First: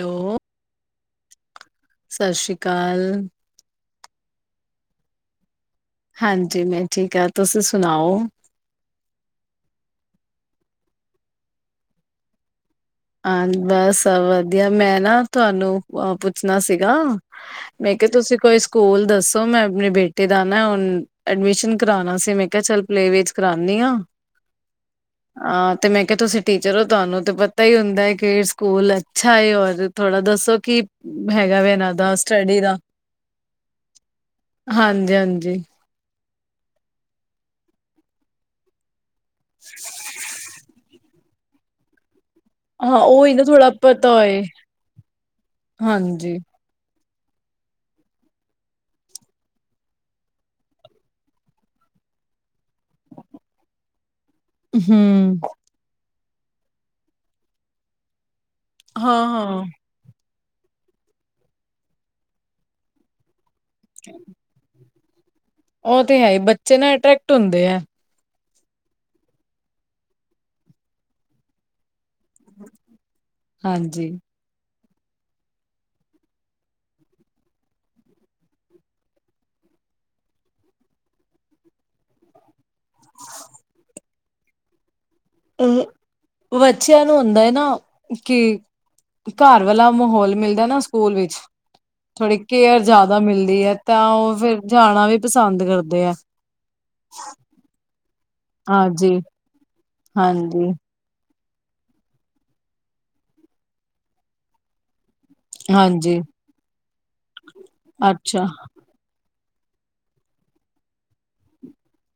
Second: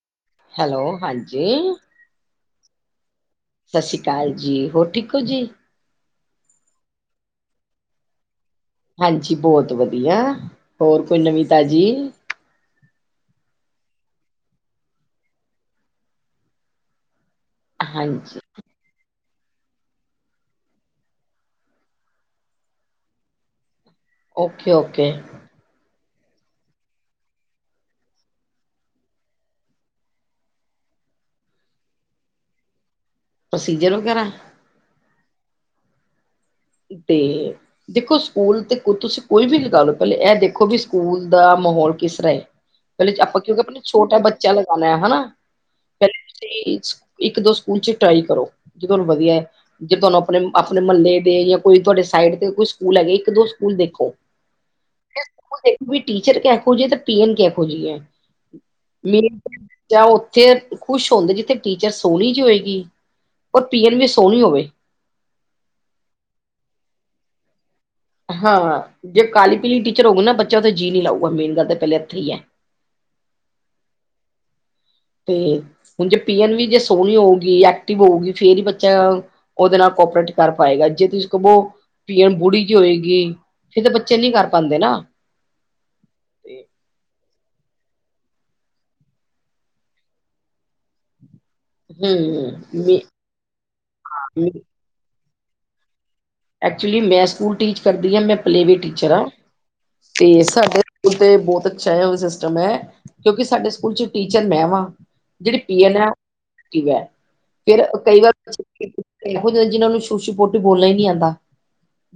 Hello. Hello ਹਾਂਜੀ। ਸਸ ਸ਼ੀ ਕਾਲ। ਸਸ ਸੀ ਕਾਲ ਜੀ ਹੋਰ ਠੀਕ ਓ ਜੀ। ਹਾਂਜੀ ਮੈਂ ਠੀਕ ਆ, ਤੁਸੀ ਸੁਣਾਓ? ਹਾਂਜੀ ਬੋਤ ਵਧੀਯਾ, ਹੋਰ ਕੋਈ ਨਵੀਂ ਤਾਜ਼ੀ ਹਾਂ ਬਸ ਵਧੀਆ ਮੈਂ ਨਾ ਤਵਾਨੂੰ ਪੁੱਛਣਾ ਸੀਗਾ ਮੈਂ ਕਯਾ ਤੁਸੀ ਹਾਂਜੀ ਕੋਈ ਸ ਸਕੂਲ ਦੱਸੋ, ਮੈਂ ਆਪਣੇ ਬੇਟੇ ਦਾ ਨਾ ਹੁਣ ਐਡਮਿਸ਼ਨ ਕਰਾਣਾ ਸੀ ਮੈਂ ਕਯਾ ਚੱਲ ਪਲੇ ਵਿਚ ਕਰਾਣੀ ਆਂ। Okay, okay. ਆਂ ਤੇ ਮੈਂ ਕਯਾ ਤੁਸੀ ਟੀਚਰ ਓ ਤੁਹਾਨੂੰ ਤੇ ਪ ਤਾ ਹੀ ਹੁੰਦੈ ਏ ਕਿ ਇਹ ਸਕੂਲ ਅੱਛਾ ਏ ਔਰ ਥੋੜਾ ਦੱਸੋ ਕਿ ਹੈੇਗਾ ਵੇ ਏਨਾਂ ਦਾ ਸਟਡੀ ਦਾ? ਪ੍ਰੋਸੀਜਰ ਵਗੈਰਾ? ਹਾਂਜੀ- ਹਾਂਜੀ। ਤੇ ਦੇਖੋ ਸਕੂਲ ਤੇ ਕੁ ਤੁਸੀ ਕੋਈ ਵੀ ਲਗਾ ਲੋ। ਪਹਲੇ ਇਹ ਦੇਖੋ ਕਿ ਸਕੂਲ ਦਾ ਮਹੌਲ ਕਿਸ ਤਰਾ ਏ। ਹਾਂ, ਪਹਿਲੇ ਉਹੀ ਆਪਾਂ ਨਾ ਕਿਉਂਕਿ ਥੋੜਾ ਆਪ ਪਤਾ ਛੋਟਾ ਹੋਏ, ਬੱਚਾ ਲਗਾਉਣਾ ਆ ਹਨਾ ਪਹਿਲੇ ਹਾਂਜੀ। ਤੇ [unintelligible] ਇੱਕ ਦੋ ਸਕੂਲ ਚ ਟਰਾਈ ਕਰੋ ਜੇ ਤਵਾਨੂੰ ਵਧੀਯੈ, ਜੇ ਤਵਾਨੂੰ ਆਪਣੇ -ਆਪਣੇ ਮਲਲੇ ਦੇ ਜਾਂ ਕੋਈ ਤਵਾਡੇ ਸਾਈਡ ਤੇ ਕੋਈ ਸਕੂਲ ਹੈਗੇ, ਇੱਕ ਦੋ ਸਕੂਲ ਦੇਖੋ। ਹੂੰ। ਦੇਖੋ ਵੀ ਟੀਚਰ ਕਿਹੋ ਜੀ ਆ ਤੇ ਪੀਅਨ ਕਿਹੋ ਜੀ ਆ ਮੇਰੇ ਹਾਂ-ਹਾਂ। ਜਾਂ ਉੱਥੇ ਖੁਸ਼ ਹੁੰਦੇ ਜਿੱਥੇ ਟੀਚਰ ਸੋਣੀ ਜਿਹੀ ਹੋਏਗੀ ਔਰ ਪੀਐਨ ਵੀ ਸੋਣੀ ਹੋਵੇ। ਉਅ ਤੇ ਹੈ ਈ, ਬੱਚੇ ਨਾ ਅਟਰੈਕਟ ਹੁੰਦੇ ਆ। ਹਾਂ ਜੇ ਕਾਲੀ ਪੀਲੀ ਟੀਚਰ ਹੋਊ ਨਾ ਬੱਚਾ ਉਥੇ ਜੀ ਨੀ ਲਊਗਾ ਮੇਨ ਗੱਲ ਤਾਂ ਪਿਲੇ ਇਥੇ ਈ ਆ। ਹਾਂਜੀ। ਤੇ ਹੁਣ ਜੇ ਪੀ ਐਨ ਵੀ ਜੇ ਸੋਣੀ ਹੋਊਗੀ ਐਕਟਿਵ ਹੋਊਗੀ ਫੇਰ ਹੀ ਬੱਚਾ ਉਦੇ ਨਾਲ ਕੋਪਰੇਟ ਕਰ ਪਾਏਗਾ ਜੇ ਤੁਸੀਂ ਕਵੋ ਪੀਅਨ ਬੁੜੀ ਜੀ ਹੋਊਗੀ ਫਿਰ ਤਾਂ ਬੱਚੇ ਕੋਪਰੇਟ ਨੀ ਕਰ ਪਾਂਦੇ ਨਾ। ਅਹੂੰ ਬੱਚਿਆਂ ਨੂੰ ਹੁੰਦਾ ਏ ਨਾ ਕਿ ਘਰ ਵਾਲਾ ਮਾਹੌਲ ਮਿਲਦਾ ਨਾ ਸਕੂਲ ਵਿੱਚ ਥੋੜ੍ਹੀ ਕੇਅਰ ਹਮ ਜ਼ਿਆਦਾ ਮਿਲਦੀ ਹੈ, ਤਾਂ ਉਹ ਫਿਰ ਜਾਣਾ ਵੀ ਪਸੰਦ ਕਰਦੇ ਆ। ਐਕਚੁਲੀ ਮੈਂ ਸਕੂਲ ਟੀਚ ਕਰਦੀ ਹਾਂ ਮੈਂ ਪਲੇਵੇ ਟੀਚਰ ਹਾਂਜੀ ਆ ਤੇ ਹਾਂਜੀ ਸਾਡੇ ਸਕੂਲ ਤੇ ਬੌਤ ਅੱਛਾ ਏ, ਸਿਸਟਮ ਐ ਕਿਉਂਕਿ ਸਾਡੇ ਸਕੂਲ ਚ ਟੀਚਰ ਮੈਂ ਵਾਂ। ਜਿਹੜੀ ਪੀ ਐਨ ਉਹ ਹਾਂਜੀ ਐਕਟਿਵ ਹੈ ਫਿਰ ਕਈ ਵਾਰ ਅੱਛਾ ਇਹੋ ਜਿਏ ਜਿਨਾਂ ਨੂੰ ਸ਼ੁਸ਼ੂ ਪੋਟੀ ਬੋਲਣਾ ਈ ਨੀ ਆਂਦਾ।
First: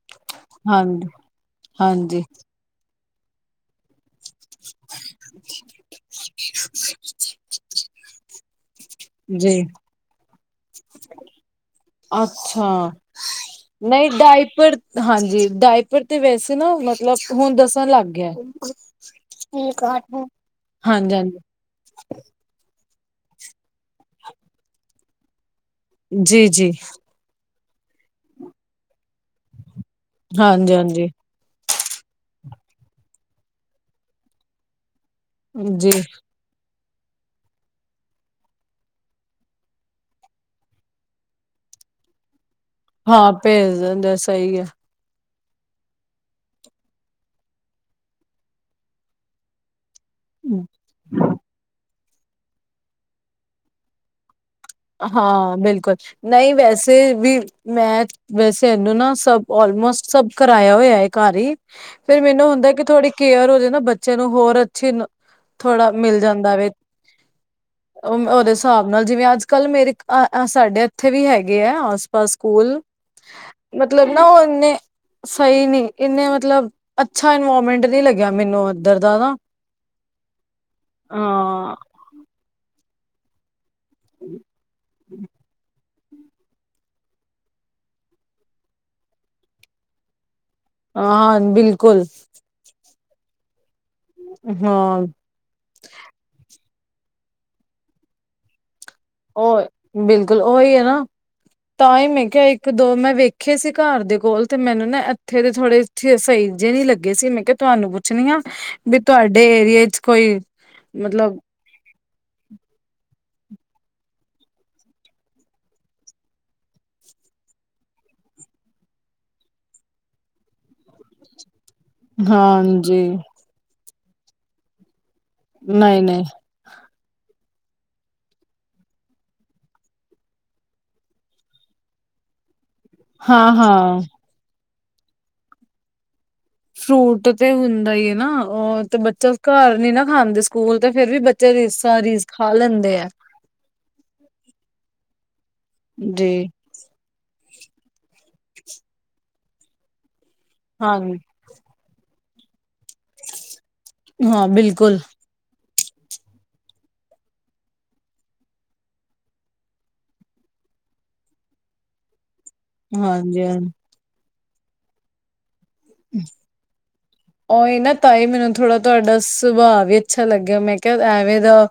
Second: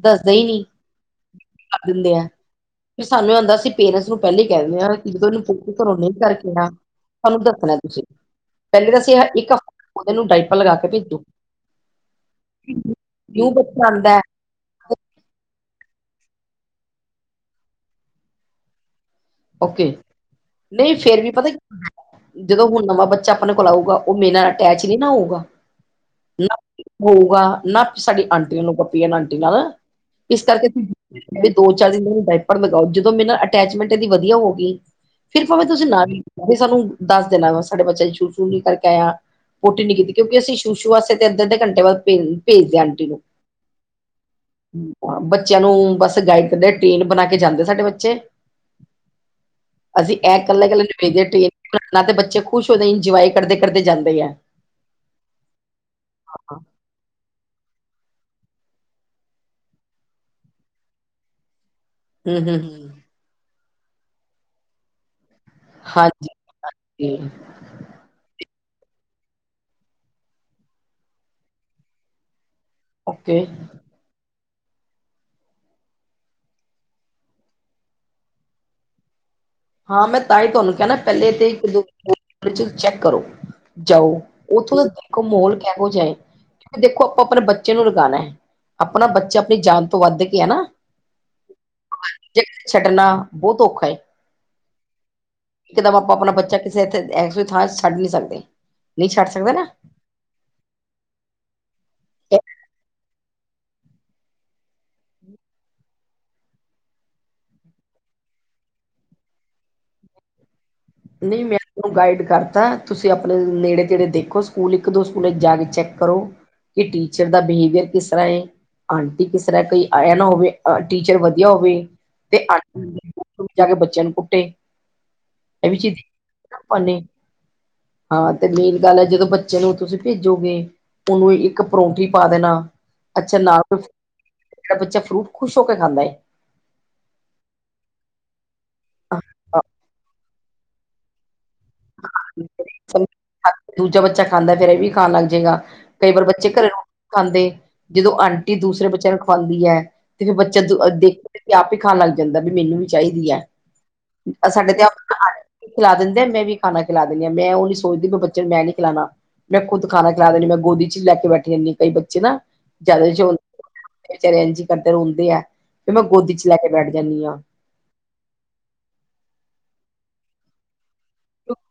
ਦੱਸਦਾ ਈ ਨੀ ਹਾਂਜੀ ਵਿਚ ਕਰ ਦਿੰਦੇ ਹਾਂਜੀ ਆ ਸਾਨੂੰ ਇਹ ਹੁੰਦਾ ਅਸੀ ਪੇਰੈਂਸ ਨੂੰ ਪਹਿਲੇ ਕਹਿ ਦਿੰਨੇ ਆ ਕੀ ਜਦੋਂ ਇਨੂੰ ਪੋਟੀ ਘਰੋਂ ਨੀ ਕਰਕੇ ਆਏ ਆ ਸਾਨੂੰ ਦੱਸਣਾ ਤੁਸੀਂ। ਪਹਿਲੇ ਤੇ ਅਸੀਂ ਇੱਕ ਜੀ ਹਫ਼ਤਾ ਉਹਦੇ ਨੂੰ ਡਾਈਪਰ ਲਗਾ ਕੇ ਭੇਜੋ। ਅੱਛਾ, ਕਿਉਂ ਬੱਚਾ ਨਹੀਂ ਆਉਂਦਾ ਹੈ ਡਾਇਪਰ ਹਾਂਜੀ ਡਾਇਪਰ ਤੇ ਵੈਸੇ ਨਾ ਮਤਲਬ ਹੁਣ ਦੱਸਣ ਲੱਗ ਗਿਆ। ਓਕੇ, ਨਈ ਹਾਂਜੀ ਹਾਂਜੀ ਫੇਰ ਵੀ ਪਤਾ ਕੀ ਜਦੋਂ ਹੁਨ ਨਵਾਂ ਬੱਚਾ ਆਪਨੇ ਕੋਲ ਆਊਗਾ, ਓ ਮੇਰੇ ਨਾਲ ਅਟੈਚ ਨੀ ਨਾ ਹੋਊਗਾ। ਜੀ ਨਾ ਜੀ ਹੋਊਗਾ ਨਾ ਸਾਡੀ ਆਂਟੀ ਨੂੰ ਪੀਅਨ ਆਂਟੀ ਨਾਲ ਇਸ ਕਰਕੇ ਹਾਂਜੀ ਹਾਂਜੀ ਦੋ-ਚਾਰ ਦਿਨ ਓਨੂੰ ਡਾਈਪਰ ਲਗਾਓ, ਜਦੋਂ ਮੇਰੇ ਨਾਲ ਅਟੈਚਮੈਂਟ ਐਦੀ ਵਦੀਆ ਹੋ ਗੀ ਫੇਰ ਪਾਵੇਂ ਤੁਸੀਂ ਜੀ ਨਾਲ ਈ ਸਾਨੂੰ ਦਾਸ ਦੇਨਾ ਵਾ ਸਾਡੇ ਬੱਚਾ ਸੂਸੂ ਕਾਰਕੇ ਆਯਾ ਪੋਟੀ ਨੀ ਕੀਤੀ ਕਉਕਿ ਅਸੀ ਸ਼ੁਸ਼ੂ ਵਾਸਤੇ ਅੱਧੇ-ਅੱਧੇ ਘੰਟੇ ਬਾਦ ਪੇ ਪੇਜ ਦੇਆਂਗੇ। ਹਾਂ, ਪੇਜ ਦੇਂਦੇ ਸਈ ਆ। ਬੱਚਿਆਂ ਨੂੰ ਬਸ ਗਾਈਡ ਕਰਦੇ, ਟੀਮ ਬਨਾ ਕੇ ਜਾਂਦੇ ਸਾਡੇ ਬੱਚੇ ਅਸੀ ਐ ਕੱਲੇ-ਕੱਲੇ ਨੀ ਭੇਜਦੇ ਟੀਮ ਬਨਾ ਤੇ ਬੱਚੇ ਖੁਸ਼ ਹੋਂਦੇ ਇੰਜੋਆਏ ਕਰਦੇ-ਕਰਦੇ ਜਾਂਦੇ ਐ। ਹਾਂ, ਬਿਲਕੁਲ ਨਈ ਵੈਸੇ ਵੀ ਮੈਂ ਵੈਸੇ ਐਨੂੰ ਨਾ ਸਬ ਓਲਮੋਸਟ ਸਬ ਕਰਾਆ ਹੋਆ ਏ ਘਰ ਈ ਫੇਰ ਹੂੰ ਮੈਨੂੰ ਹੂੰ ਹੁੰਦੈ ਕਿ ਹੂੰ ਥੋੜੀ ਕੇਅਰ ਹੋ ਜੇ ਨਾ ਬੱਚੇ ਨੂੰ, ਹੋਰ ਅੱਛੀ ਥੋੜਾ ਮਿਲ ਹਾਂਜੀ ਜਾਂਦਾ ਵੇ, ਓ ਓਦੇ ਸਾਬ ਨਾਲ ਜਿਵੇਂ ਅਜ ਕੱਲ ਮੇਰੇ ਆ ਆ ਸਾਡੇ ਐਥੇ ਵੀ ਹੈਗੇ ਐ ਆਸ-ਪਾਸ ਸਕੂਲ ਓਕੇ ਮਤਲਬ ਨਾ ਓਨੇ ਸਈ ਨੀ, ਇੰਨੇ ਮਤਲਬ ਅੱਛਾ ਇਨਵੋਮੈਂਟ ਨੀ ਲੱਗਿਆ ਮੈਨੂੰ ਓਧਰ ਦਾ ਨਾ ਹਾਂ, ਮੈਂ ਤਾਂ ਈ ਤੁਆਨੂੰ ਕਿਆ ਨਾ ਪੈਲੇ ਤੇ ਹਾਂ ਇੱਕ-ਦੋ ਸਕੂਲ ਚੈੱਕ ਕਰੋ ਜਾਓ, ਓਥੋਂ ਦਾ ਦੇਖੋ ਮੋਲ ਕੈਹੋ ਜਿਆ ਏ। ਦੇਖੋ ਆਪਾਂ ਆਪਨੇ ਬੱਚੇ ਨੂੰ ਲਗਾਨੈ, ਆਪਨਾ ਬੱਚਾ ਆਪਨੀ ਜਾਨ ਤੋਂ ਵਾੱਧ ਕੇ ਐ ਨਾ ਆਂ, ਬਿਲਕੁਲ। ਜਿਨੂੰ ਛੱਡਨਾ ਬੋਤ ਔਖਾ ਏ ਹਾਂ। ਏਕਦਮ ਆਪਾਂ ਆਪਨਾ ਬੱਚਾ ਕਿਸੇ ਇਥੇ ਥਾਂ ਇਹੋ ਜੀ ਥਾਂ ਛਡ ਨੀ ਸਕਦੇ, ਨਈ ਛਡ ਸਕਦੇ ਉਹ ਨਾ ਬਿਲਕੁਲ, ਓਈ ਐ ਨਾ, ਤਾਂ ਈ ਮੈਂ ਕਯਾ ਇੱਕ-ਦੋ ਮੈਂ ਵੇਖ ਵੇਖੇ ਸੀ ਘਾੱਰ ਦੇ ਕੋਲ, ਤੇ ਮੈਨੂੰ ਨਾ ਐਥੇ ਦੇ ਥੋੜੇ ਥੇ ਸਈ ਜੇ ਨੀ ਲੱਗੇ ਸੀ, ਮੈਂ ਕਯਾ ਤੁਆਨੂੰ ਪੁੱਛਨੀ ਆਂ। ਵੀ ਤੁਆਡੇ ਏਰੀਏ ਚ ਕੋਈ ਮਤਲਬ ਨਈ, ਮੈਂ ਗਾਈਡ ਕਰਤਾ, ਤੁਸੀ ਅਪਨੇ ਨੇੜੇ ਤੇੜੇ ਦੇਖੋ ਸਕੂਲ, ਇੱਕ-ਦੋ ਸਕੂਲ 'ਚ ਜਾ ਕੇ ਚੈੱਕ ਕਰੋ। ਕਿ ਟੀਚਰ ਦਾ ਬਿਹੇਵੀਅਰ ਕਿਸ ਤਰਾਂ ਏ ਆਂਟੀ ਕਿਸ ਤਰਾਂ ਕੋਈ ਆਯਾ ਨਾ ਹੋਵੇ, ਟੀਚਰ ਵਦੀਆ ਹੋਵੇ ਤੇ ਹਾਂਜੀ ਆਂਟੀ [unintelligible] ਜਾ ਕੇ ਬੱਚੇਆਂ ਨੂੰ ਕੁੱਟੇ। ਐ ਵੀ ਚੀਜ਼ ਨਹੀਂ ਨਹੀਂ [unintelligible] ਆਪਾਂ ਨੇ। ਹਾਂ, ਤੇ ਮੇਨ ਗਾੱਲ ਐ ਜਦੋਂ ਬੱਚੇ ਨੂੰ ਤੁਸੀ ਪੇਜੋਗੇ ਓਨੂੰ ਇੱਕ ਪਰੌਂਠੀ ਪਾ ਦੇਨਾ। ਅੱਛਾ, ਹਾਂ ਨਾਲ ਕੋਈ ਹਾਂ [unintelligible] ਬੱਚਾ ਫਰੂਟ ਖੁਸ਼ ਹੋ ਕੇ ਖਾਂਦਾ ਏ। ਫਰੂਟ ਤੇ ਹੁੰਦਾ ਈ ਏ ਨਾ, ਓ ਤੇ ਬੱਚਾ ਘਰ ਨੀ ਨਾ ਖਾਂਦੇ। ਸਕੂਲ ਤੇ ਫੇਰ ਵੀ ਬੱਚੇ ਰੀਸਾਂ ਰੀਸ ਖਾ ਲੈਂਦੇ ਐ। ਦੂਜਾ ਬੱਚਾ ਖਾਂਦਾ ਫੇਰ ਏ ਵੀ ਖਾਨ ਲਾਗ ਜੇਗਾ, ਕਈ ਵਾਰ ਜੀ ਬੱਚੇ ਘਰੇ ਨੂੰ ਖਾਂਦੇ ਜਦੋਂ ਆਂਟੀ ਦੂਸਰੇ ਬੱਚੇਆਂ ਨੂੰ ਖਵਾਂਦੀ ਐ, ਤੇ ਫੇਰ ਬੱਚਾ ਦ ਹਾਂ ਦੇਖ ਤੇ ਆਪ ਈ ਖਾਨ ਲਾੱਗ ਜਾਂਦੈ ਵੀ ਮੈਨੂੰ ਵੀ ਚਾਈਦੀ ਐ, ਹਾਂ ਸਾਡੇ ਬਿਲਕੁਲ [unintelligible] ਖਿਲਾ ਦਿੰਦੇ ਐ ਮੈਂ ਵੀ ਖਾਨਾ ਖਿਲਾ ਦਿੰਨੀ ਆਂ, ਮੈਂ ਓ ਨੀ ਸੋਚਦੀ ਬ ਬੱਚੇ ਨੂੰ ਮੈਂ ਨੀ ਖਿਲਾਨਾ। ਮੈਂ ਖੁਦ ਖਾਨਾ ਖਿਲਾ ਦੇਨੀ, ਮੈਂ ਗੋਦੀ 'ਚ ਲੈ ਕੇ ਬੈਠੀ ਰੈਨੀ ਕਈ ਬੱਚੇ ਨਾ। ਜਾਦਾ ਜੋ ਹਾਂਜੀ ਹਾਂ ਵਿਚਾਰੇ ਐਂਜ ਈ ਕਰਦੇ ਰੋਂਦੇ ਐ, ਫਿਰ ਮੈਂ ਗੋਦੀ 'ਚ ਲੈ ਕੇ ਬੈਠ ਜਾਂਨੀ ਆਂ। ਓਈ ਨਾ ਤਾਂਈ ਮੈਨੂੰ ਥੋੜ ਤੁਆਡਾ ਸੁਭਾ ਵੀ ਅੱਛਾ ਲੱਗਯਾ, ਮੈਂ ਕਯਾ ਐਵੇਂ ਦਾ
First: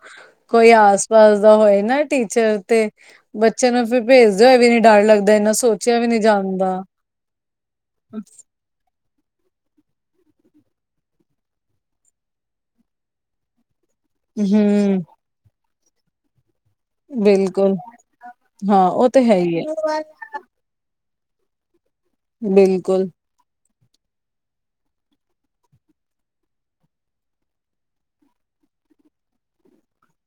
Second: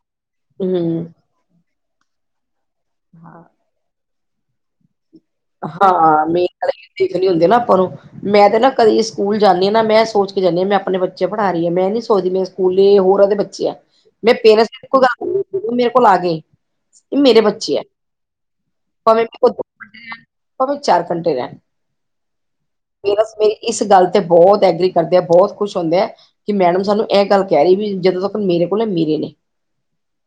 ਕੋਈ ਹਮ ਆਸ-ਪਾਸ ਦਾ ਹੋਏ ਨਾ ਟੀਚਰ ਤੇ ਹਾਂ ਬੱਚੇ ਨੂੰ ਫਿਰ ਪੇਜ਼ਦੇ ਹੋਏ ਵੀ ਨੀ ਡਰ ਲੱਗ ਤੇ ਏਨਾ ਸੋਚਯਾ ਵੀ ਨੀ ਜਾਂਦਾ। ਠੀਕ ਨੀ ਹੁੰਦੇ ਨਾ ਆਪਾਂ ਨੂੰ ਮੈਂ ਤੇ ਨਾ ਕਦੀ ਸਕੂਲ ਜਾਂਨੀ ਆਂ ਨਾ, ਮੈਂ ਐ ਸੋਚ ਕੇ ਜਾਂਨੀ ਆਂ ਮੈਂ ਅਪਨੇ ਬੱਚੇ ਪੜਾ ਰੀ ਆਂ, ਮੈਂ ਨੀ ਸੋਚਦੀ ਮੈਂ ਸਕੂਲੇ ਹੋਰਾਂ ਦੇ ਬੱਚੇ ਐ, ਮੈਂ ਪੇਰੈਂਟਸ [unintelligible] ਹੂੰ ਮੇਰੇ ਕੋਲ ਆ ਕੇ ਏ ਮੇਰੇ ਬਿਲਕੁਲ ਬੱਚੇ ਐ, ਹਾਂ ਉਹ ਤੇ ਭਾਵੇਂ ਹੈ ਓ ਹੀ ਦੋ ਹੈ ਘੰਟੇ ਰੈਨ ਭਾਵੇਂ ਚਾਰ ਘੰਟੇ ਰੈਨ। ਬਿਲਕੁ ਬਸ ਮੇਰੀ ਇਸ ਗੱਲ ਤੇ ਬੋਤ ਐਗਰੀ ਕਰਦੇ ਐ, ਬੋਤ ਖੁਸ਼ ਹੁੰਦੇ ਐ। ਕਿ ਮੈਡਮ ਸਾਨੂੰ ਐ ਗੱਲ ਕੈ ਰੀ ਵੀ, ਜਦੋਂ ਤੱਕ ਮੇਰੇ ਕੋਲ ਨੇ, ਮੇਰੇ ਨੇ।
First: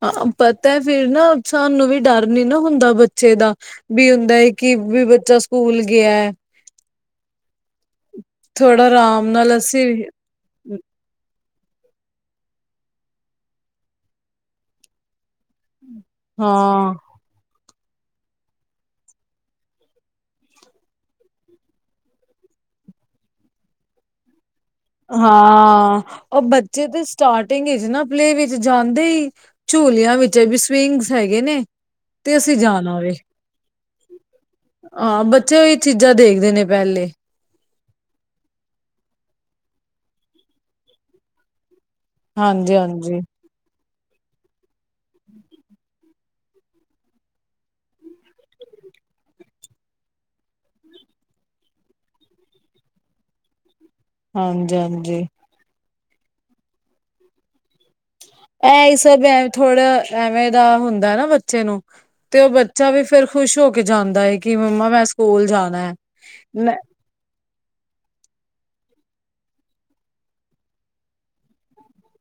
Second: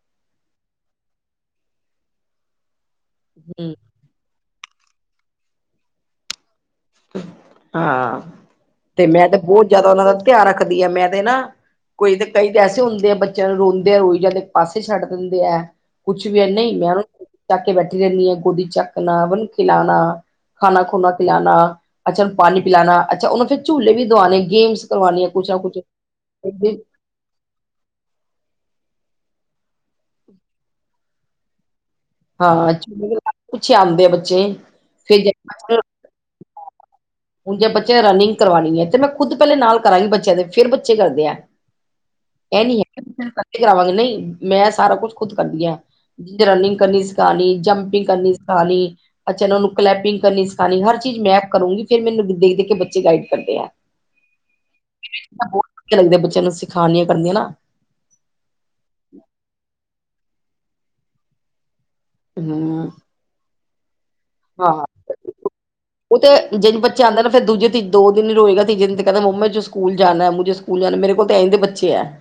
ਹਾਂ, ਪਤਾ ਫਿਰ ਨਾ ਸਾਨੂੰ ਵੀ ਡਰ ਨੀ ਨਾ ਹੁੰਦਾ ਬੱਚੇ ਦਾ। ਹੂੰ ਵੀ ਹੁੰਦਾ ਐ ਕਿ ਵੀ ਬੱਚਾ ਸਕੂਲ ਗਯਾ ਐ। ਹਾਂ, ਥੋੜਾ ਤੇ ਆਰਾਮ ਮੈਂ ਤੇ ਨਾਲ ਬੋਤ ਅਸੀਂ ਜਾਦਾ ਓਨਾਂ ਦਾ ਧਿਆਨ ਰੱਖਦੀ ਆ, ਮੈਂ ਤੇ ਨਾ ਕੋਈ ਤਾਂ, ਕਈ ਤਾਂ, ਐਸੇ ਹੁੰਦੇ ਐ ਬੱਚੇਆਂ ਨੂੰ ਰੋਂਦੇ ਐ, ਰੋਈ ਜਾਨ ਦੇ, ਇੱਕ ਪਾਸੇ ਛੱਡ ਦੇਂਦੇ ਐ। ਕੁਛ ਵੀ ਐ ਨਈ ਮੈਂ ਹਾਂ ਚੱਕ ਕੇ ਬੈਠੀ ਰੈਨੀ ਆਂ ਗੋਦੀ ਚੱਕਨਾ, ਓਨੂੰ ਖਿਲਾਨਾ, ਖਾਨਾ ਖੂਨਾ ਖਿਲਾਨਾ। ਅੱਛਾ ਓਨੂੰ ਪਾਨੀ ਪਿਲਾਨਾ, ਅੱਛਾ, ਓਨੂੰ ਫਿਰ ਝੂਲੇ ਵੀ ਦੁਆਨੇ, ਗੇਮਸ ਕਰਵਾਉਣੀਆਂ ਕੁਛ ਨਾ ਕੁਛ ਹਾਂ, ਓ ਬੱਚੇ ਤੇ ਸਟਾਰਟਿੰਗ ਇਚ ਨਾ, ਪਲੇ ਵਿੱਚ ਜਾਂਦੇ ਈ, ਝੂਲੇਆਂ ਵਿੱਚ ਐ ਵੀ ਸਵਿੰਗਸ ਹੈਗੇ ਨੇ ਤੇ ਅਸੀਂ ਜਾਨਾ ਵੇ। ਕੁਛ ਆਉਂਦੇ ਆ ਬੱਚੇ ਹਾਂ, ਫਿਰ ਬੱਚੇ ਓਈ ਚੀਜ਼ਾਂ ਦੇਖਦੇ ਨੇ ਪੈਲੇ। ਹੁਨ ਜੇ ਬੱਚੇਆਂ ਰਨਿੰਗ ਕਰਵਾਨੀ ਐ ਤੇ ਮੈਂ ਖੁਦ ਪੈਲੇ ਨਾਲ ਕਰਾਂਗੀ ਬੱਚੇਆਂ ਦੇ, ਫੇਰ ਬੱਚੇ ਕਰਦੇ ਐ। ਐ ਹਾਂਜੀ ਨੀ ਹੈਗਾ, ਹਾਂਜੀ [unintelligible] ਕਰਾਵਾਂਗੀ ਨਈ, ਮੈਂ ਸਾਰਾ ਕੁੱਛ ਖੁਦ ਕਰਦੀ ਆਂ, ਜਿਦੇ 'ਚ ਰਨਿੰਗ ਕਰਨੀ ਸਿਖਾਨੀ, ਜੰਪਿੰਗ ਕਰਨੀ ਸਿਖਾਨੀ। ਅੱਛਾ, ਓਨਾ ਨੂੰ ਕਲੈਪਿੰਗ ਕਰਨੀ ਸਿਖਾਨੀ, ਹਰ ਚੀਜ਼ ਮੈ ਆਪ ਕਰੂੰਗੀ ਫਿਰ, ਮੈਨੂੰ ਦੇਖ-ਦੇਖ ਕੇ ਬੱਚੇ ਗਾਈਡ ਕਰਦੇ ਐ। ਹਾਂਜੀ- ਹਾਂਜੀ। ਲਗਦੇ ਬੱਚਿਆਂ ਨੂੰ, ਸਿਖਾਣੀਆਂ ਕਰਦੀਆਂ ਨਾ [unintelligible] ਐਹੀ ਸਭ ਐਵੇ ਥੋੜ੍ਹਾ ਐਵੇਂ ਦਾ ਹੁੰਦਾ ਨਾ ਬੱਚੇ ਨੂੰ ਤੇ ਉਹ ਬੱਚਾ ਹੂੰ ਵੀ ਫੇਰ ਖੁਸ਼ ਹੋ ਕੇ ਜਾਂਦਾ ਏ ਕਿ ਹਾਂ ਮੰਮਾ ਮੈਂ ਸਕੂਲ ਜਾਨਾ ਮੈਂ ਬੱਚੇ ਆਂਦਾ ਨਾ ਫੇਰ ਦੂਜੇ ਦੋ ਦਿਨ ਹੀ ਰੋਏਗਾ ਤੀਜੇ ਦਿਨ ਤੇ ਕਹਿੰਦਾ ਮੰਮਾ ਮੁਜੇ ਸਕੂਲ ਜਾਨਾ ਮੁਜੇ ਸਕੂਲ ਜਾਨਾ ਮੇਰੇ ਕੋਲ ਤੇ ਅਹੋਜੇ ਬੱਚੇ ਹੈ।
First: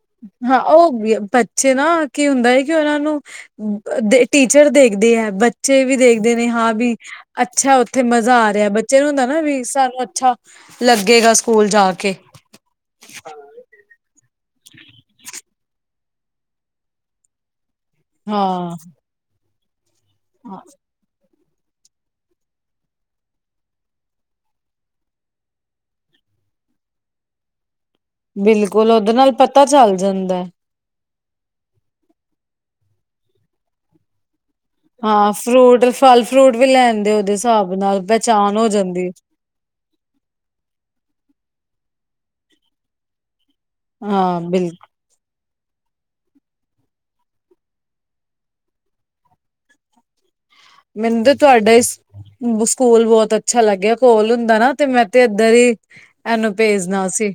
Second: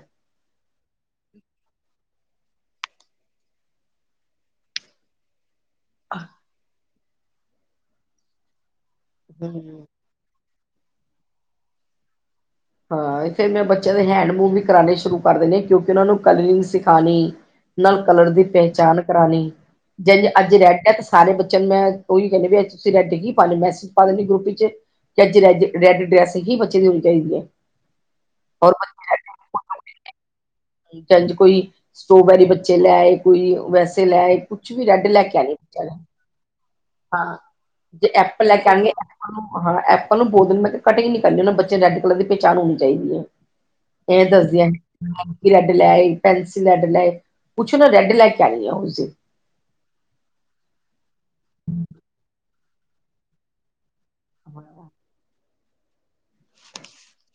ਹਾਂ ਉਹ ਬੱਚੇ ਨਾ ਕੀ ਹੁੰਦਾ ਹੈ ਕਿ ਉਹਨਾਂ ਨੂੰ ਦੇ ਟੀਚਰ ਦੇਖਦੇ ਹੈ ਬ ਬੱਚੇ ਵੀ ਦੇਖਦੇ ਨੇ ਹਾਂ ਵੀ ਅੱਛਾ ਉੱਥੇ ਮਜ਼ਾ ਆ ਰਿਹਾ ਬੱਚੇ ਨੂੰ ਹੁੰਦਾ ਨਾ ਵੀ ਹੂੰ ਸਾਨੂੰ ਅੱਛਾ ਲੱਗੇਗਾ ਸਕੂਲ ਜਾ ਕੇ ਹਾਂ ਫੇਰ ਮੈਂ ਬੱਚਿਆਂ ਦੇ ਹੈਂਡ ਮੂਵ ਵੀ ਕਰਾਣੇ ਸ਼ੁਰੂ ਕਰ ਦੇਣੇ ਕਿਉਂਕਿ ਉਹਨਾਂ ਨੂੰ ਕਲਰਿੰਗ ਸਿਖਾਨੀ ਨਾਲ ਕਲਰ ਦੀ ਹਾਂ ਪਹਿਚਾਨ ਕਰਾਨੀ ਜੈ ਅੱਜ ਰੈਡ ਐ ਸਾਰੇ ਬੱਚਿਆਂ ਨੂੰ ਮੈਂ ਉਹੀ ਕਹਿੰਦੀ ਪਈ ਅਜ ਤੁਸੀਂ ਰੈਡ ਹੀ ਪਾਨੇ ਮੈਸੇਜ ਪਾ ਦਿੰਦੀ ਗਰੁੱਪ ਇਚ ਕਿ, ਅੱਜ ਰੈੱ ਰੈੱਡ ਡਰੈਸ ਹੀ ਬੱਚੇ ਦੀ ਹੋਣੀ ਚਾਹੀਦੀ ਹੈ। [unintelligible] ਔਰ ਬਿਲਕੁਲ ਉਹਦੇ ਨਾਲ ਪਤਾ ਚੱਲ ਜਾਂਦਾ ਜੇਂਜ ਕੋਈ ਸਟ੍ਰੋਬੈਰੀ ਬੱਚੇ ਲੈ ਆਏ ਕੋਈ ਵੈਸੇ ਲੈ ਆਏ ਕੁਛ ਵੀ ਰੈੱਡ ਲੈ ਹਾਂ ਕੇ ਆਨੀ ਫਰੂਟ ਬੱਚੇਆਂ ਨੂੰ ਫਲ ਫਰੂਟ ਵੀ ਲੈਨ ਹਾਂ ਜੇ ਐਪਲ ਲੈ ਕੇ ਆਨਗੇ ਹਾਂ ਐ ਪਰ ਮੈਂ ਬੋਲ ਦੇਨੀ ਆ ਮੈਂ ਕਿਹ ਕਟਿੰਗ ਨੀ ਕਰਨੀ ਉਹਨਾ ਬੱਚੇਆ ਨੂੰ ਰੈੱਡ ਕਲਰ ਦੀ ਪਹਿਚਾਨ ਹੋਨੀ ਚਾਹੀਦੀ ਹੈ। ਇਹ ਹਾਂ ਦੱਸਦਿਆਂ ਬਿਲਕੁਲ ਰੈਡ ਲੈਏ, ਪੈਨਸਿਲ ਰੈਡ ਲਏ ਕੁਛ ਨਾ ਰੈੱਡ ਲੈ ਕੇ ਆਯੋ [unintelligible] ਤੁਸੀ ਮੈਨ ਤਾਂ ਤੁਹਾਡਾ ਸਕੂਲ ਬੋਤ ਅੱਛਾ ਲੱਗਿਆ ਕੋਲ ਹੁੰਦਾ ਨਾ ਤੇ ਮੈਂ ਤੇ ਏਧਰ ਹੀ ਏਹਨੂੰ ਭੇਜਨਾ ਸੀ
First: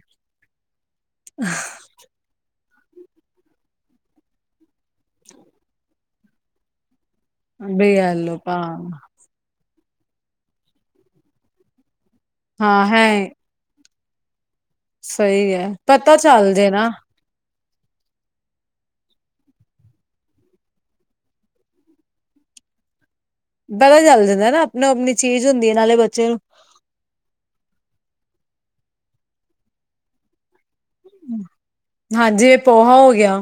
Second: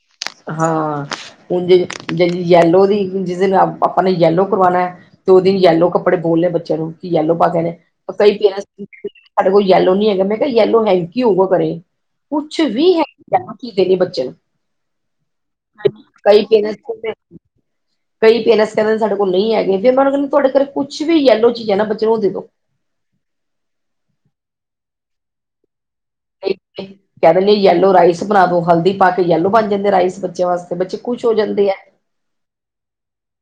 ਹਾਂ ਹੁਨ ਜਿਨ ਜੇਜ ਯੈਲੋ ਦੀ ਜਿਸ ਦਿਨ ਆਪਾਂ ਨੇ ਯੈਲੋ ਕਰਵਾਨਾਂ ਤੇ ਓਸ ਦਿਨ ਯੈਲੋ ਕੱਪੜੇ ਬੋਲਨੇ ਬੱਚੇਆਂ ਨੂੰ ਯੇਲੋ ਪਾ ਕੇ ਆਣੇ ਬਈ ਐਲੋ ਕਈ ਪਾ ਪਰੇਂਟਸ ਸਾਡੇ ਕੋਲ ਯੈਲੋ ਨੀ ਹੈਗਾ ਮੈਂ ਕਿਹਾ ਯੈਲੋ ਹੈਨਕੀ ਹੋਊਗਾ ਘਰੇ ਕੁਛ ਵੀ ਹੈ ਕੀ ਕਰਿਏ ਬੱਚੇਆ ਨੂੰ ਸਹੀ ਹੈ। ਪਤਾ ਕਈ ਚੱਲ ਜੇ ਪੇਰੈਂਟਸ ਨਾ ਕੋਲ ਤੇ [inaudible] [inaudible] ਕਈ ਪੇਰੈਂਨਸ ਕਹਿੰਦੇ ਸਾਡੇ ਕੋਲ ਨਈ ਹੈਗੇ ਫੇਰ ਮੈਂ ਓਨਾ ਨੂੰ ਕਹਿੰਨੀ ਤੁਹਾਡੇ ਘਰੇ ਕੁਛ ਵੀ ਯੇਲੋ ਚੀਜ਼ ਹੈ ਨਾ ਬੱਚੇ ਨੂੰ ਓ ਦੇ ਦੋ ਪਤਾ ਚੱਲ ਜਾਂਦਾ ਨਾ ਅਪਨੀ- ਅਪਨੀ ਚੀਜ਼ ਹੁੰਦੀ ਹੈ ਨਾਲੇ ਬੱਚੇ ਨੂੰ ਕਹਿ ਦਿੰਦੇ ਆ ਯੈਲੋ ਰਾਈਸ ਬਣਾ ਦੋ ਹਲਦੀ ਪਾ ਕੇ ਯੈਲੋ ਬਨ ਜਾਂਦੇ ਰਾਈਸ ਬੱਚੇਆਂ ਵਾਸਤੇ ਬੱਚੇ ਖੁਸ਼ ਹੋ ਜਾਂਦੇ ਏ। ਹਾਂਜੀ ਇਹ ਪੋਹਾ ਹੋ ਗਿਆ।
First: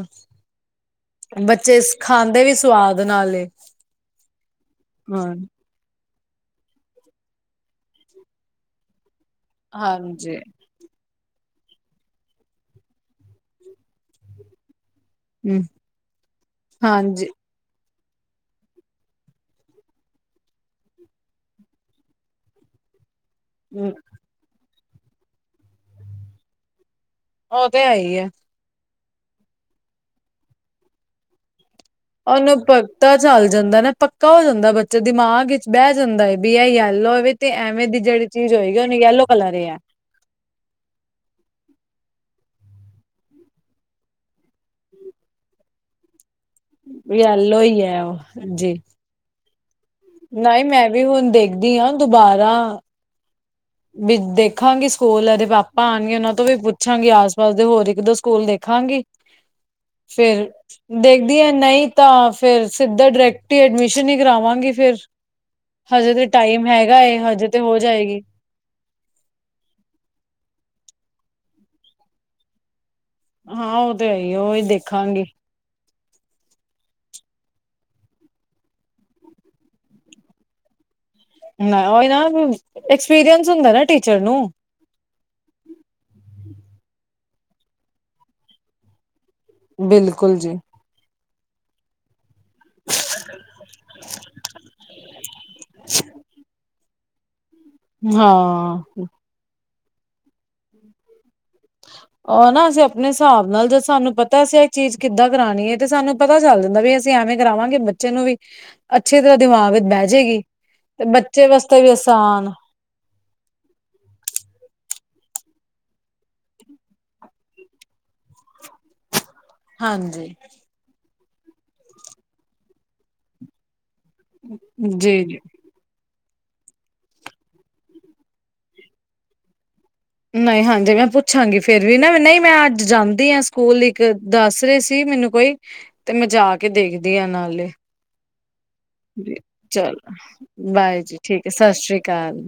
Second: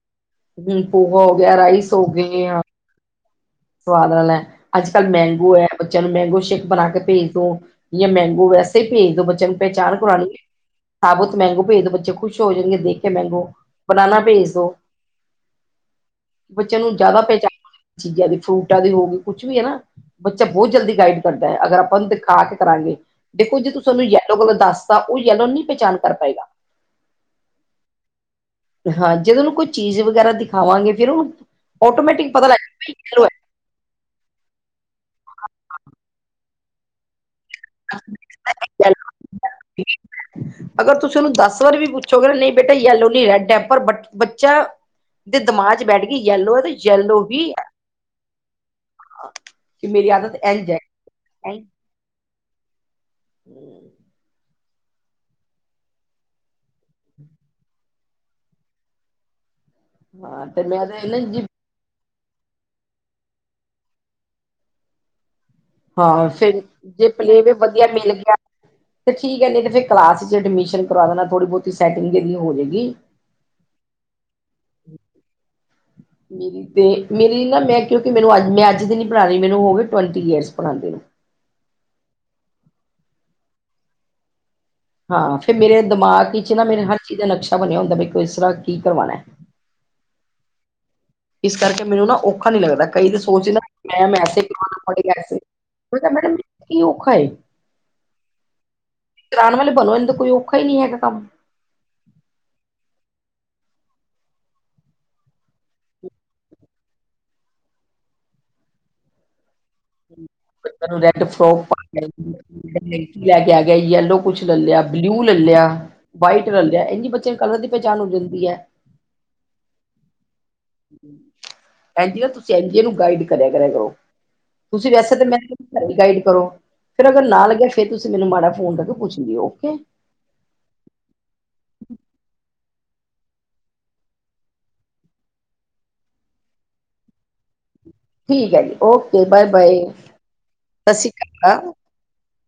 ਹੂੰ ਪੋਹਾ ਹੋ ਗਿਆ ਬੱਚੇ ਰਾਈਸ ਹੋ ਖਾਂਦੇ ਗਏ ਵੀ ਸਵਾਦ ਨਾਲੇ। ਸਵਾਦ ਨਾਲ ਹੈ ਅੱਜ ਕੱਲ੍ਹ ਹਾਂ ਮੈਂਗੋ ਹੈ। ਬੱਚੇਆਂ ਨੂੰ ਮੈਂਗੋ ਸ਼ੇਕ ਬਨਾ ਕੇ ਭੇਜ ਦੋ ਯਾ ਮੈਂਗੋ ਵੈਸੇ ਭੇਜ ਦੋ ਬੱਚੇਆਂ ਨੂੰ। ਪਹਿਚਾਨ ਕਰਾਣੀ ਏ। ਹਾਂਜੀ ਸਾਬੁਤ ਮੈਂਗੋ ਭੇਜ ਦੋ ਬੱਚੇ ਖੁਸ਼ ਹੋ ਜਾਨਗੇ ਦੇਖ ਕੇ ਮੈਂਗੋ ਬਨਾਨਾ ਭੇਜ ਦੋ। ਹੁ ਬੱਚੇਆਂ ਨੂੰ ਜੈਦਾ ਪਹਿਚਾਨ ਚੀਜ਼ਾਂ ਦੀ ਫਰੂਟਾਂ ਦੀ ਹੋਗੀ ਕੁਛ ਵੀ ਏ ਨਾ। ਬੱਚਾ ਬੋਤ ਜਲਦੀ ਗਾਈਡ ਕਰਦਾ ਅਗਰ ਆਪਾਂ ੳਨੂੰ ਦਿਖਾ ਕੇ ਕਰਾਂਗੇ। ਦੇਖੋ ਜੇ ਤੁਸੀਂ ਹਮ ਤੁਹਾਨੂੰ ਯੈਲੋ ਕਲਰ ਦੱਸਤਾ ਉਹ ਯੈਲੋ ਨਹੀਂ ਪਹਿਚਾਨ ਕਰ ਪਾਏਗਾ। ਉਹ ਤੇ ਹੈ ਈ ਏ। ਹਾਂ ਜਦ ਉਹਨੂੰ ਕੋਈ ਚੀਜ਼ ਵਗੈਰਾ ਦਿਖਾਵਾਂਗੇ ਫੇਰ ਉਹਨੂੰ ਆਟੋਮੈਟਿਕ ਪਤਾ ਉਹਨੂੰ ਲੱਗ ਪਤਾ ਚੱਲ ਜਾਂਦਾ ਨਾ ਪੱਕਾ ਹੋ ਜਾਂਦਾ ਬੱਚਾ ਦਿਮਾਗ ਇਚ ਬੈ ਜਾਂਦਾ ਏ ਵੀ ਇਹ ਯੇਲੋ ਵੇ ਤੇ ਐਵੇ ਦੀ ਜੇੜੀ ਚੀਜ਼ ਹੋਏਗੀ ਉਹਨੂੰ ਯੈਲੋ ਕਲਰ ਏ ਐ। ਅਗਰ ਤੁਸੀਂ ਓਨੂੰ ਦਸ ਵਾਰ ਵੀ ਪੁੱਛੋਗੇ ਨਾ ਨੀ ਬੇਟਾ ਯਲੋ ਨੀ ਹੇਗਾ ਡੇ ਪਰ ਬ ਬੱਚਾ ਤੇ ਦਿਮਾਗ ਚ ਬੈਠ ਗੀ ਯੈਲੋ ਐ ਤੇ ਯੈਲੋ ਹੀ ਯੇਲੋ ਹੈ ਈ ਐ ਔ ਜੀ। [unintelligible] ਆਦਤ ਨਈ ਇੰਝ ਹੈ। ਮੈਂ ਵੀ ਹੁਣ ਦੇਖਦੀ ਆ ਦੁਬਾਰਾ ਵੀ ਦੇਖਾਂਗੀ ਸਕੂਲ ਏਦੇ ਪਾਪਾ ਆਣਗੇ ਉਨਾਂ ਤੋਂ ਵੀ ਪੁੱਛਾਂਗੀ ਆਸ-ਪਾਸ ਦੇ ਹੋਰ ਇੱਕ-ਦੋ ਸਕੂਲ ਦੇਖਾਂਗੀ। ਫੇਰ ਹਾਂ ਤੇ ਮੈਂ ਤੇ ਨਾ ਦੇਖਦੀ ਜੀ ਆ ਨਈ ਤਾਂ ਫੇਰ ਸਿੱਧਾ ਡਾਇਰੈਕਟ ਹੀ ਐਡਮਿਸ਼ਨ ਹੀ ਕਰਾਵਾਂਗੀ ਫੇਰ। ਹਾਂ ਫੇਰ ਜੇ ਪਲੇ ਹਜੇ ਵੇ ਤੇ ਹੋ ਵਧੀਆ ਮਿਲ ਜਾਏਗੀ ਗਿਆ ਤੇ ਠੀਕ ਐ ਨਈ ਤੇ ਫਿਰ ਕਲਾਸ ਚ ਐਡਮਿਸ਼ਨ ਕਰਵਾ ਦੇਣਾ ਥੋੜੀ ਬੋਤੀ ਸੈਟਿੰਗ ਜੇੜੀ ਹੋ ਜੇਗੀ। ਹਾਂ ਓ ਤੇ ਹੈਈ ਏ ਓਈ ਦੇਖਾਂਗੀ। ਮੇਰੀ ਤੇ ਮੇਰੀ ਨਾ ਮੈਂ ਕਿਉਂਕਿ ਮੈਨੂੰ ਅੱਜ ਮੈਂ ਅੱਜ ਦੀ ਨੀ ਪੜ੍ਹਾ ਰੀ ਮੈਨੂੰ ਹੋ ਗਵੇ ਟਵੰਟੀ ਈਅਰਸ ਪੜਾਂਦੇ ਨੂੰ। ਨਾ ਓਈ ਨਾ ਐਕਸਪੀਰੀਅੰਸ ਹੁੰਦਾ ਨਾ ਟੀਚਰ ਨੂੰ। ਹਾਂ ਫਿਰ ਮੇਰੇ ਦਿਮਾਗ ਇਚ ਨਾ ਮੇਰੇ ਹਰ ਚੀਜ਼ ਦਾ ਨਕਸ਼ਾ ਬਣਿਆ ਹੁੰਦਾ ਬਈ ਕਿਸਰਾ ਕੀ ਕਰਵਾਨਾ। ਬਿਲਕੁਲ ਜੀ। ਇਸ ਕਰਕੇ ਮੈਨੂੰ ਨਾ ਓ ਔਖਾ ਨੀ ਲੱਗਦਾ ਕਈ ਤੇ ਸੋਚ ਨਾ ਮੈਮ ਐਸੇ ਕਰਵਾਨਾ ਮੈਮ ਐਸੇ [inaudible] ਕੀ ਓਖਾ ਏ? ਹਾਂ। ਕਰਾਨ ਵਾਲੇ ਬਣੋ ਇਦ ਤੇ ਕੋਈ ਔਖਾ ਹੀ ਨੀ ਹੈਗਾ ਕਾਮ। ਉਹ ਨਾ ਅਸੀਂ ਆਪਣੇ ਸਾਬ ਨਾਲ ਜਦ ਸਾਨੂੰ ਪਤਾ ਅਸੀਂ ਏ ਚੀਜ਼ ਕਿੱਦਾਂ ਕਰਾਨੀ ਹਏ ਤੇ ਸਾਨੂੰ ਪਤਾ ਚੱਲ ਜਾਂਦਾ ਵੀ ਸੀਂ ਐਵੇਂ ਕਰਾਵਾਂਗੇ ਬੱਚੇ ਨੂੰ ਵੀ ਅੱਛੀ ਤਰ੍ਹਾਂ ਦਿਮਾਗ ਬੈ ਜੇਗੀ ਬੱਚਿਆਂ ਨੂੰ ਤੇ ਰੈਡ ਬੱਚੇ ਫਰੋਕ ਪਾ ਵਾਸਤੇ ਵੀ ਕੇ ਆਸਾਨ। ਲੈਂਕੀ ਲੈ ਕੇ ਆ ਗਿਆ ਯੇਲੋ ਕੁਛ ਲਲਿਆ ਬਲਿਊ ਲਲਿਆ। ਵਾਈਟ ਲਲਿਆ ਇੰਝ ਈ ਬੱਚੇ ਨੂੰ ਕਲਰ ਦੀ ਪਹਿਚਾਣ ਹੋ ਜਾਂਦੀ ਐ। ਹਾਂਜੀ। ਭੇੰਜੀ ਐ ਤੁਸੀਂ ਐਨ ਜੀ ਏਨੂੰ ਗਾਈਡ ਕਰਿਆ ਮ-ਕਰਿਆ ਕਰੋ ਤੁਸੀਂ ਵੈਸੇ ਜੀ ਤੇ ਜੀ। ਮੈਂ ਗਾਈਡ ਕਰੋ ਫੇਰ ਅਗਰ ਨਾਲ ਲੱਗਿਆ ਫੇਰ ਤੁਸੀਂ ਮੈਨੂੰ ਮਾੜਾ ਫੋਨ ਕਰ ਕੇ ਪੁੱਛ ਲਿਓ ਓਕੇ। ਨਈ ਹਾਂਜੀ ਮੈਂ ਪੁੱਛਾਂਗੀ ਫੇਰ ਵੀ ਨਾ ਨਈ ਮੈਂ ਅੱਜ ਜਾਂਦੀ ਆ ਸਕੂਲ ਇੱਕ ਦੱਸ ਰੇ ਸੀ ਮੈਨੂੰ ਕੋਈ ਤੇ ਮੈਂ ਜਾ ਕੇ ਦੇਖਦੀ ਆ ਨਾਲੇ। ਠੀਕ ਐ ਜੀ ਓ ਚਲੋ ਬਾਏ ਜੀ ਠੀਕ ਐ ਅਕਾਲ ਸਸ ਸ੍ਰੀ ਕਾਲ।